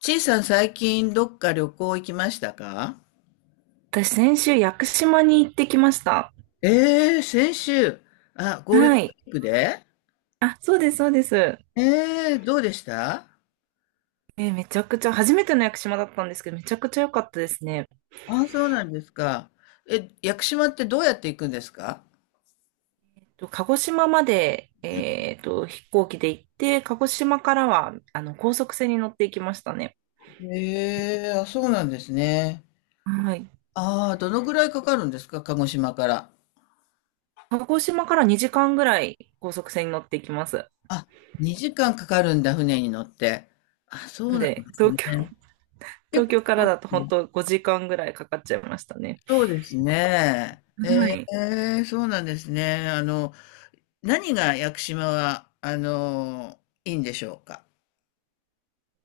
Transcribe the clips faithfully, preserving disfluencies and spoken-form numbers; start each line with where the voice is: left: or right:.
left: ちいさん、最近どっか旅行行きましたか？
right: 私、先週、屋久島に行ってきました。
left: ええー、先週、あ、ゴールデ
right: は
left: ン
right: い。
left: ウィークで。
right: あ、そうです、そうです。
left: ええーどうでした？
right: えーめちゃくちゃ、初めての屋久島だったんですけど、めちゃくちゃ良かったですね。
left: あ、そうなんですか。え、屋久島ってどうやって行くんですか？
right: と鹿児島まで、えーと、飛行機で行って、鹿児島からは、あの、高速船に乗っていきましたね。
left: ええー、あ、そうなんですね。
right: はい。
left: ああ、どのぐらいかかるんですか、鹿児島から。
right: 鹿児島からにじかんぐらい高速船に乗っていきます。
left: あ、にじかんかかるんだ、船に乗って。あ、そう
right: なん
left: なん
right: で、
left: です
right: 東
left: ね。
right: 京、
left: 結
right: 東京から
left: 構、
right: だと本当ごじかんぐらいかかっちゃいましたね。
left: そうですね。え
right: はい。
left: えー、そうなんですね。あの、何が屋久島は、あのいいんでしょうか？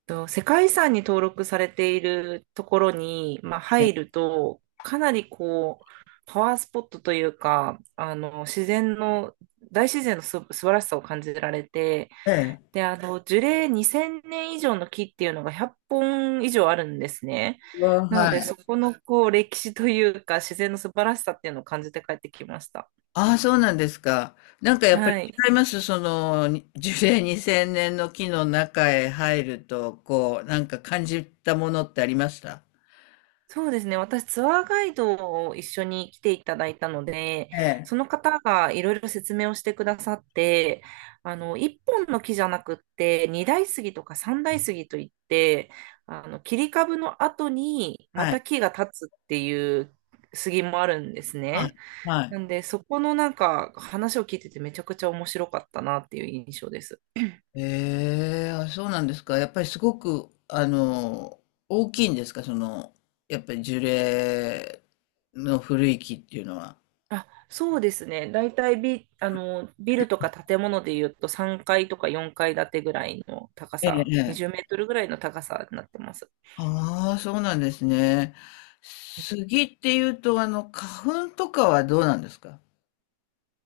right: と、世界遺産に登録されているところに、まあ、
left: え
right: 入
left: え。
right: ると、かなりこう、パワースポットというか、あの、自然の、大自然のす素晴らしさを感じられて、
left: ええ、
right: で、あの、樹齢にせんねん以上の木っていうのがひゃっぽん以上あるんですね。なの
left: は
right: で、
left: い。
right: そこのこう、歴史というか、自然の素晴らしさっていうのを感じて帰ってきました。
left: ああ、そうなんですか。なんかやっぱ
right: は
left: り
right: い。
left: 違います。その、に樹齢にせんねんの木の中へ入ると、こう、なんか感じたものってありました？
right: そうですね。私、ツアーガイドを一緒に来ていただいたので、
left: ええ。
right: その方がいろいろ説明をしてくださって、あの、一本の木じゃなくって、二大杉とか三大杉といって、あの、切り株の後にま
left: は
right: た
left: い。
right: 木が立つっていう杉もあるんです
left: はい。
right: ね。
left: はい。
right: なんで、そこのなんか話を聞いててめちゃくちゃ面白かったなっていう印象です。
left: ええ、あ、そうなんですか。やっぱりすごく、あの、大きいんですか、その、やっぱり樹齢の古い木っていうのは。
right: あ、そうですね。大体ビ、あの、ビルとか建物で言うとさんがいとかよんかい建てぐらいの高
left: ええ。
right: さ、20メ
left: え、
right: ートルぐらいの高さになってます。
left: ああ、そうなんですね。杉っていうと、あの、花粉とかはどうなんですか？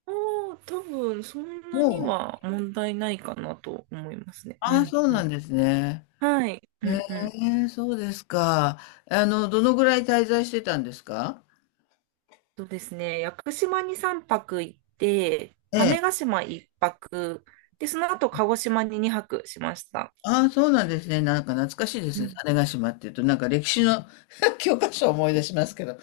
right: おー、多分そんなに
left: もう、
right: は問題ないかなと思いますね。う
left: ああ、
right: ん、
left: そう
right: う
left: な
right: ん。
left: んですね。
right: はい。う
left: え
right: ん、うん。
left: え、そうですか。あの、どのぐらい滞在してたんですか？
right: そうですね。屋久島にさんぱく行って、
left: ええ。
right: 種子島いっぱく、で、その後鹿児島ににはくしました。
left: ああ、そうなんですね。なんか懐かしいで
right: う
left: すね。
right: ん。
left: 種子島っていうと、なんか歴史の 教科書を思い出しますけど。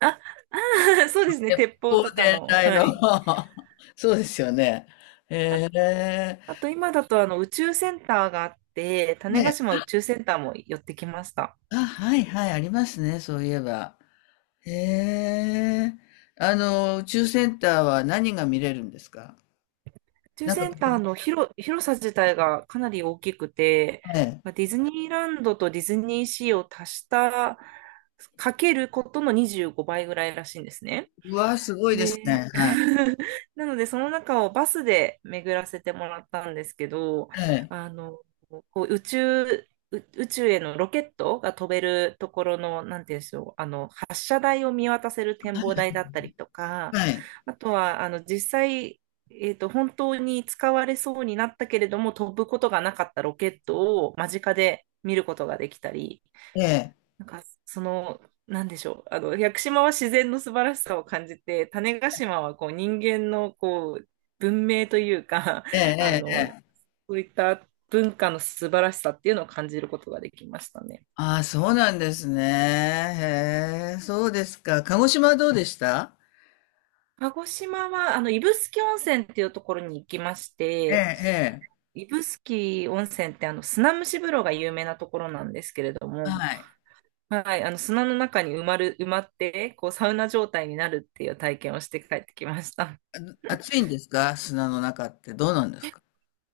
right: あ、あー、そうですね。
left: 鉄
right: 鉄砲
left: 砲
right: とか
left: 伝
right: の、
left: 来
right: は
left: の
right: い。
left: そうですよね。ええ。
right: あと今だとあの宇宙センターがあって、種子
left: ね、
right: 島宇宙センターも寄ってきました。
left: あ、はいはい、ありますね。そういえば。へえ。あの、宇宙センターは何が見れるんですか？
right: 宇宙
left: なんか、
right: センターの広、広さ自体がかなり大きくて、
left: ええ。
right: まあディズニーランドとディズニーシーを足した、かけることのにじゅうごばいぐらいらしいんですね。
left: うわ、すごいです
right: で、
left: ね。はい。
right: なのでその中をバスで巡らせてもらったんですけど、
left: ええ。
right: あの、こう宇宙、う宇宙へのロケットが飛べるところの、なんていうんでしょう、あの、発射台を見渡せる展望台だったりとか、
left: はい。
right: あとは、あの、実際、えっと、本当に使われそうになったけれども、飛ぶことがなかったロケットを間近で見ることができたり、
left: ええ。
right: なんか、その、なんでしょう。あの、屋久島は自然の素晴らしさを感じて、種子島はこう人間のこう文明というか、
left: ええ。
right: あ
left: ええ。
right: の、
left: ええ、
right: そういった文化の素晴らしさっていうのを感じることができましたね。
left: ああ、そうなんですね。へえ。そうですか。鹿児島はどうでした？
right: 鹿児島は、あの、指宿温泉っていうところに行きまし
left: ええ、
right: て、
left: ええ。
right: 指宿温泉ってあの、砂蒸し風呂が有名なところなんですけれども、
left: はい。
right: はい、あの、砂の中に埋まる、埋まって、こう、サウナ状態になるっていう体験をして帰ってきました。
left: あ、暑いんですか、砂の中って、どうなんですか？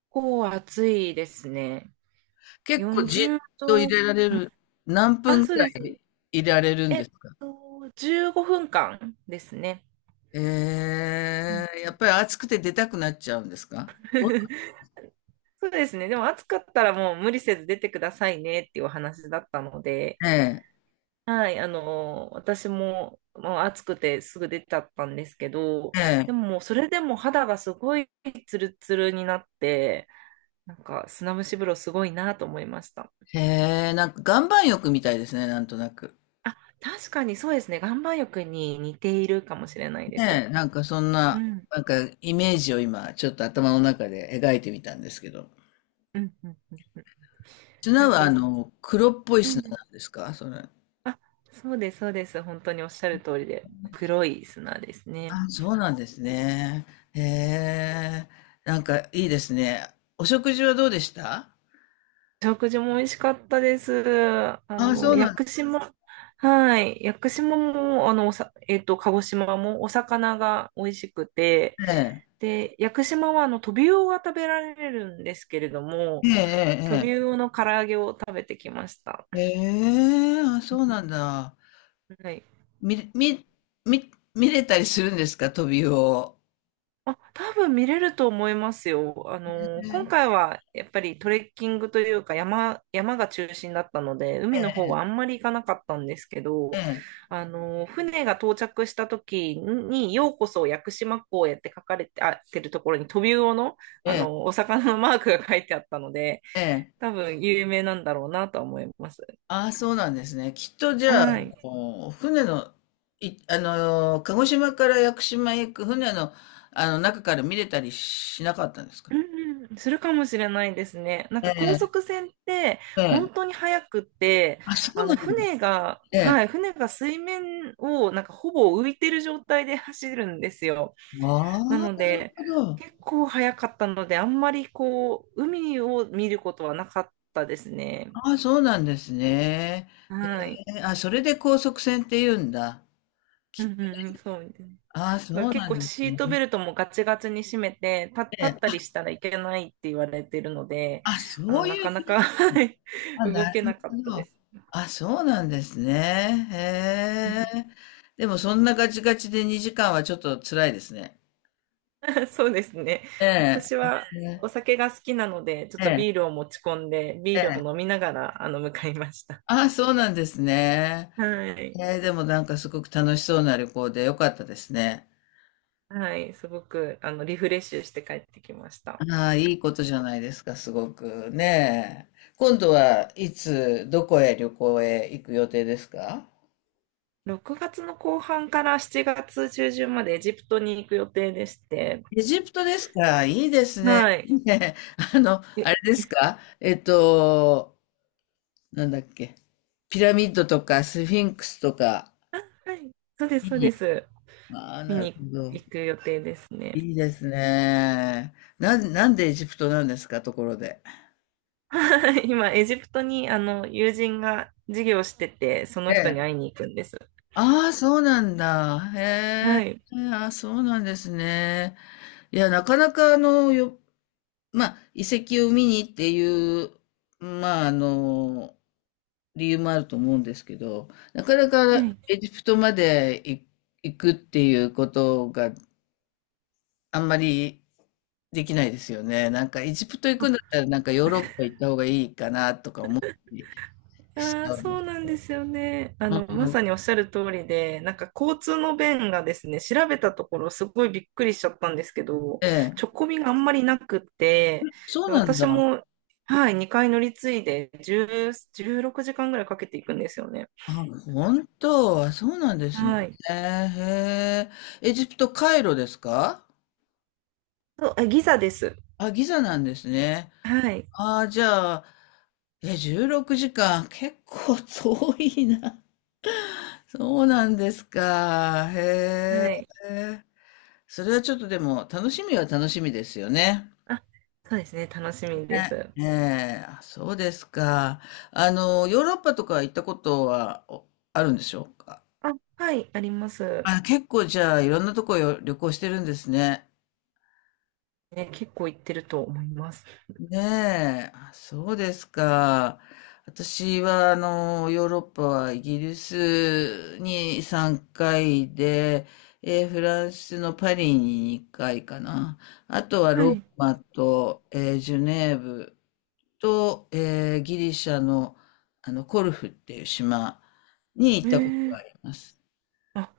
right: 構暑いですね。
left: 結構じ
right: 40
left: っと入
right: 度、
left: れられる。何分
right: あ、
left: ぐ
right: そう
left: ら
right: です。
left: い入れられるん
right: え
left: で
right: っ
left: すか？
right: と、じゅうごふんかんですね。うん
left: ええ、やっぱり暑くて出たくなっちゃうんですか？
right: そうですね。でも暑かったらもう無理せず出てくださいねっていうお話だったので、
left: ええ、
right: はい、あの、私も、まあ、暑くてすぐ出ちゃったんですけど、で
left: え
right: ももうそれでも肌がすごいツルツルになって、なんか砂蒸し風呂すごいなと思いました。
left: え、へえ、なんか岩盤浴みたいですね、なんとなく。
right: あ、確かにそうですね。岩盤浴に似ているかもしれないです。
left: ねえ、なんかそん
right: う
left: な、
right: ん。
left: なんかイメージを今ちょっと頭の中で描いてみたんですけど。
right: うん。うん。うん。うん
left: 砂
right: あ
left: は
right: と、
left: あの、黒っぽい
right: う
left: 砂
right: ん。
left: なんですか？それ。
right: あ、そうです、そうです。本当におっしゃる通りで、黒い砂ですね。
left: あ、そうなんですね。へえ、なんかいいですね。お食事はどうでした？
right: 食事も美味しかったです。あ
left: あ、そ
right: の、
left: う
right: 屋
left: なん
right: 久
left: で
right: 島、はい。屋久島も、あの、おさ、えっと、鹿児島もお魚が美味しくて、
left: すね
right: で、屋久島は、あの、トビウオが食べられるんですけれども、ト
left: え。
right: ビ
left: ええ、
right: ウオの唐揚げを食べてきました。
left: ええええ。へえ、あ、そうなんだ。
right: はい。
left: 見、見、見、見れたりするんですか、トビウオを。
right: あ、多分見れると思いますよ。あの、今回はやっぱりトレッキングというか山、山が中心だったので、海
left: え
right: の方
left: え、
right: はあんまり行かなかったんですけ
left: え
right: ど、
left: え、
right: あの、船が到着した時に、ようこそ屋久島港へって書かれて、あ、てるところにトビウオの、
left: え
right: あの、
left: え、
right: お魚のマークが書いてあったので、
left: ええ。
right: 多分有名なんだろうなとは思います。
left: ああ、そうなんですね。きっとじゃあ、あ
right: はい。
left: の船の、い、あの、鹿児島から屋久島へ行く船の、あの中から見れたりしなかったんですか？
right: うんうんするかもしれないですね。なん
left: え
right: か高
left: え、
right: 速船って
left: ええ。
right: 本当に速くって、
left: あ、そ
right: あ
left: うな
right: の
left: んだ。
right: 船が、
left: ええ。
right: はい、船が水面をなんかほぼ浮いてる状態で走るんですよ。な
left: あ
right: の
left: あ、なる
right: で、
left: ほど。
right: 結構速かったので、あんまりこう、海を見ることはなかったですね。
left: ああ、そうなんですね。
right: はい。
left: え、あ、それで高速船って言うんだ。
right: うんうんうん、そう。
left: ああ、
right: これ
left: そう
right: 結
left: な
right: 構
left: んです
right: シート
left: ね。
right: ベルトもガチガチに締めて、立立
left: え
right: った
left: え、
right: りしたらいけないって言われてるので、
left: あ、
right: あ
left: そ
right: の、
left: う
right: な
left: い
right: か
left: う
right: な
left: 系、
right: か はい
left: あ、
right: 動
left: な
right: け
left: る
right: なかっ
left: ほ
right: たで
left: ど。
right: す。
left: あ、そうなんですね。
right: うん
left: へえ。でもそんなガチガチでにじかんはちょっと辛いですね。
right: そうですね。
left: ええ。
right: 私は
left: ええ。
right: お酒が好きなので、ちょっ
left: え
right: と
left: え。
right: ビールを持ち込んで、ビー
left: ええ、
right: ルを飲みながら、あの、向かいました。
left: あ、そうなんですね。
right: はい。
left: ええ、でもなんかすごく楽しそうな旅行でよかったですね。
right: はい。すごく、あの、リフレッシュして帰ってきました。
left: ああ、いいことじゃないですか、すごくねえ。今度はいつ、どこへ旅行へ行く予定ですか？
right: ろくがつの後半からしちがつ中旬までエジプトに行く予定でして、
left: エジプトですか、いいですね。
right: はい。
left: ねえ、あの、あ
right: え
left: れですかえっと、なんだっけ。ピラミッドとかスフィンクスとか。
right: はい。そうです、そうです。
left: ああ、
right: 見
left: なる
right: に
left: ほど。
right: 行く予定ですね。
left: いいですね。なん、なんでエジプトなんですか、ところで。
right: 今、エジプトにあの友人が授業してて、そ
left: え
right: の人に
left: え。
right: 会いに行くんです。
left: ああ、そうなんだ。へ
right: はい。
left: え。ああ、そうなんですね。いや、なかなかあの、よ、まあ、遺跡を見にっていう、まあ、あの、理由もあると思うんですけど、なかな
right: は
left: か
right: い。
left: エジプトまで行行くっていうことがあんまりできないですよね。なんかエジプト行くんだったらなんかヨーロッパ行った方がいいかなとか思って。
right: ああ、そう
left: う
right: なんですよね。あの、ま
left: ん、
right: さにおっしゃる通りで、なんか交通の便がですね、調べたところすごいびっくりしちゃったんですけど、
left: ええ。
right: 直行便があんまりなくって、
left: そう
right: で
left: なん
right: 私
left: だ。
right: も、はい、にかい乗り継いで10、じゅうろくじかんぐらいかけていくんですよね。
left: あ、本当。あ、そうなんですね。
right: はい。
left: えー、へえ。エジプト、カイロですか？
right: と、あ、ギザです。
left: あ、ギザなんですね。
right: はい。
left: ああ、じゃあ、え、じゅうろくじかん。結構遠いな。そうなんですか。へ
right: はい。
left: え。それはちょっとでも楽しみは楽しみですよね。
right: あ、そうですね。楽しみで
left: ね、
right: す。
left: ええ、あ、そうですか。あの、ヨーロッパとか行ったことはおあるんでしょうか。
right: あ、はい、あります。
left: あ、結構じゃあいろんなとこよ旅行してるんですね。
right: ね、結構行ってると思います。
left: ねえ、あ、そうですか。私は、あの、ヨーロッパはイギリスにさんかいで、えー、フランスのパリににかいかな。あとは
right: は
left: ロー
right: い。
left: マと、えー、ジュネーブと、えー、ギリシャの、あの、コルフっていう島に行
right: え
left: ったことが
right: ー、
left: あります。
right: あ、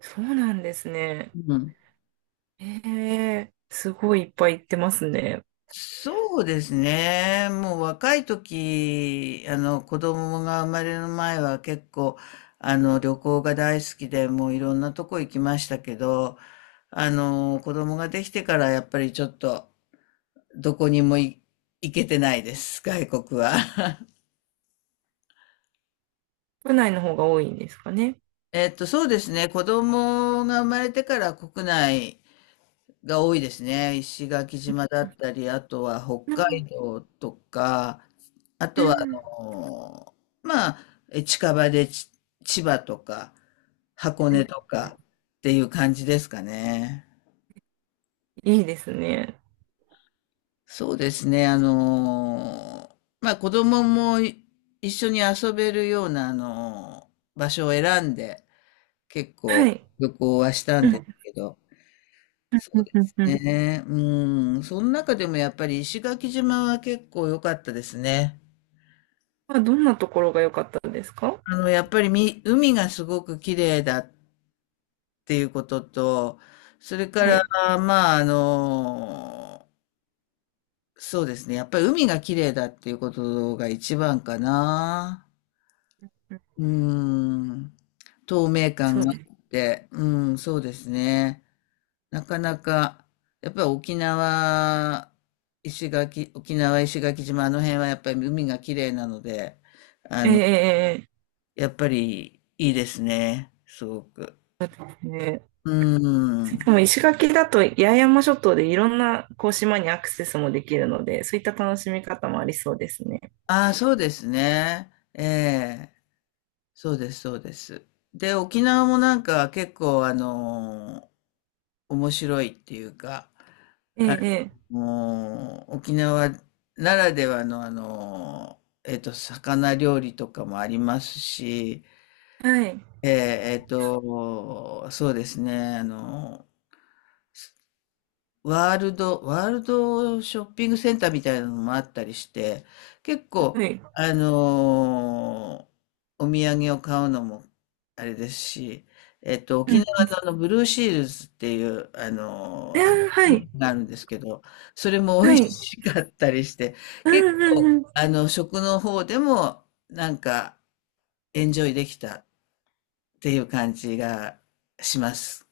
right: そうなんですね。
left: うん。
right: えー、すごいいっぱい行ってますね。
left: そうですね。もう若い時、あの子供が生まれる前は結構、あの旅行が大好きで、もういろんなとこ行きましたけど、あの子供ができてからやっぱりちょっとどこにもい行けてないです、外国は。
right: 国内の方が多いんですかね。
left: えっと、そうですね。子供が生まれてから国内が多いですね。石垣島だったり、あとは
right: う
left: 北
right: ん
left: 海道とか、あ
right: う
left: とは、あ
right: ん
left: のーまあ、え近場でち千葉とか、箱
right: はい
left: 根とかっていう感じですかね。
right: いいですね。
left: そうですね。あのーまあ、子供もい一緒に遊べるような、あのー場所を選んで、結
right: は
left: 構
right: い。
left: 旅行はした
right: う
left: んです
right: ん。
left: けど、
right: う
left: そう
right: ん
left: で
right: うん
left: す
right: うん。
left: ね。うん。その中でもやっぱり石垣島は結構良かったですね。
right: まあ、どんなところが良かったですか？
left: あの、やっぱりみ、海がすごく綺麗だっていうことと、それか
right: は
left: ら、
right: い。
left: まあ、あの、そうですね。やっぱり海が綺麗だっていうことが一番かな。うーん。透明感
right: そう
left: が
right: で
left: あっ
right: す。
left: て、うん、そうですね。なかなか、やっぱり沖縄、石垣、沖縄、石垣島、あの辺はやっぱり海が綺麗なので、
right: えええ
left: やっぱりいいですね、すごく。
right: えええ
left: う
right: し
left: ん。
right: かも石垣だと八重山諸島でいろんなこう島にアクセスもできるので、そういった楽しみ方もありそうですね。
left: ああ、そうですね。ええ。そうです、そうです。で、沖縄もなんか結構あの面白いっていうか、
right: え
left: あ
right: え、
left: の沖縄ならではのあの、えっと、魚料理とかもありますし、
right: ええはい、
left: えー、えっと、そうですね、あの、ワールド、ワールドショッピングセンターみたいなのもあったりして、結構、
right: はい。
left: あのーお土産を買うのも、あれですし、えっと、
right: う
left: 沖縄
right: ん、うん
left: のあの、ブルーシールズっていう、あ
right: あ
left: のーアイス
right: ー
left: ク
right: は
left: リ
right: い、
left: ームがあるんですけど、それも美
right: は
left: 味
right: い。
left: しかったりして、
right: う
left: 結
right: ん、うん、
left: 構、
right: うん。
left: あの、食の方でも、なんか、エンジョイできたっていう感じがします。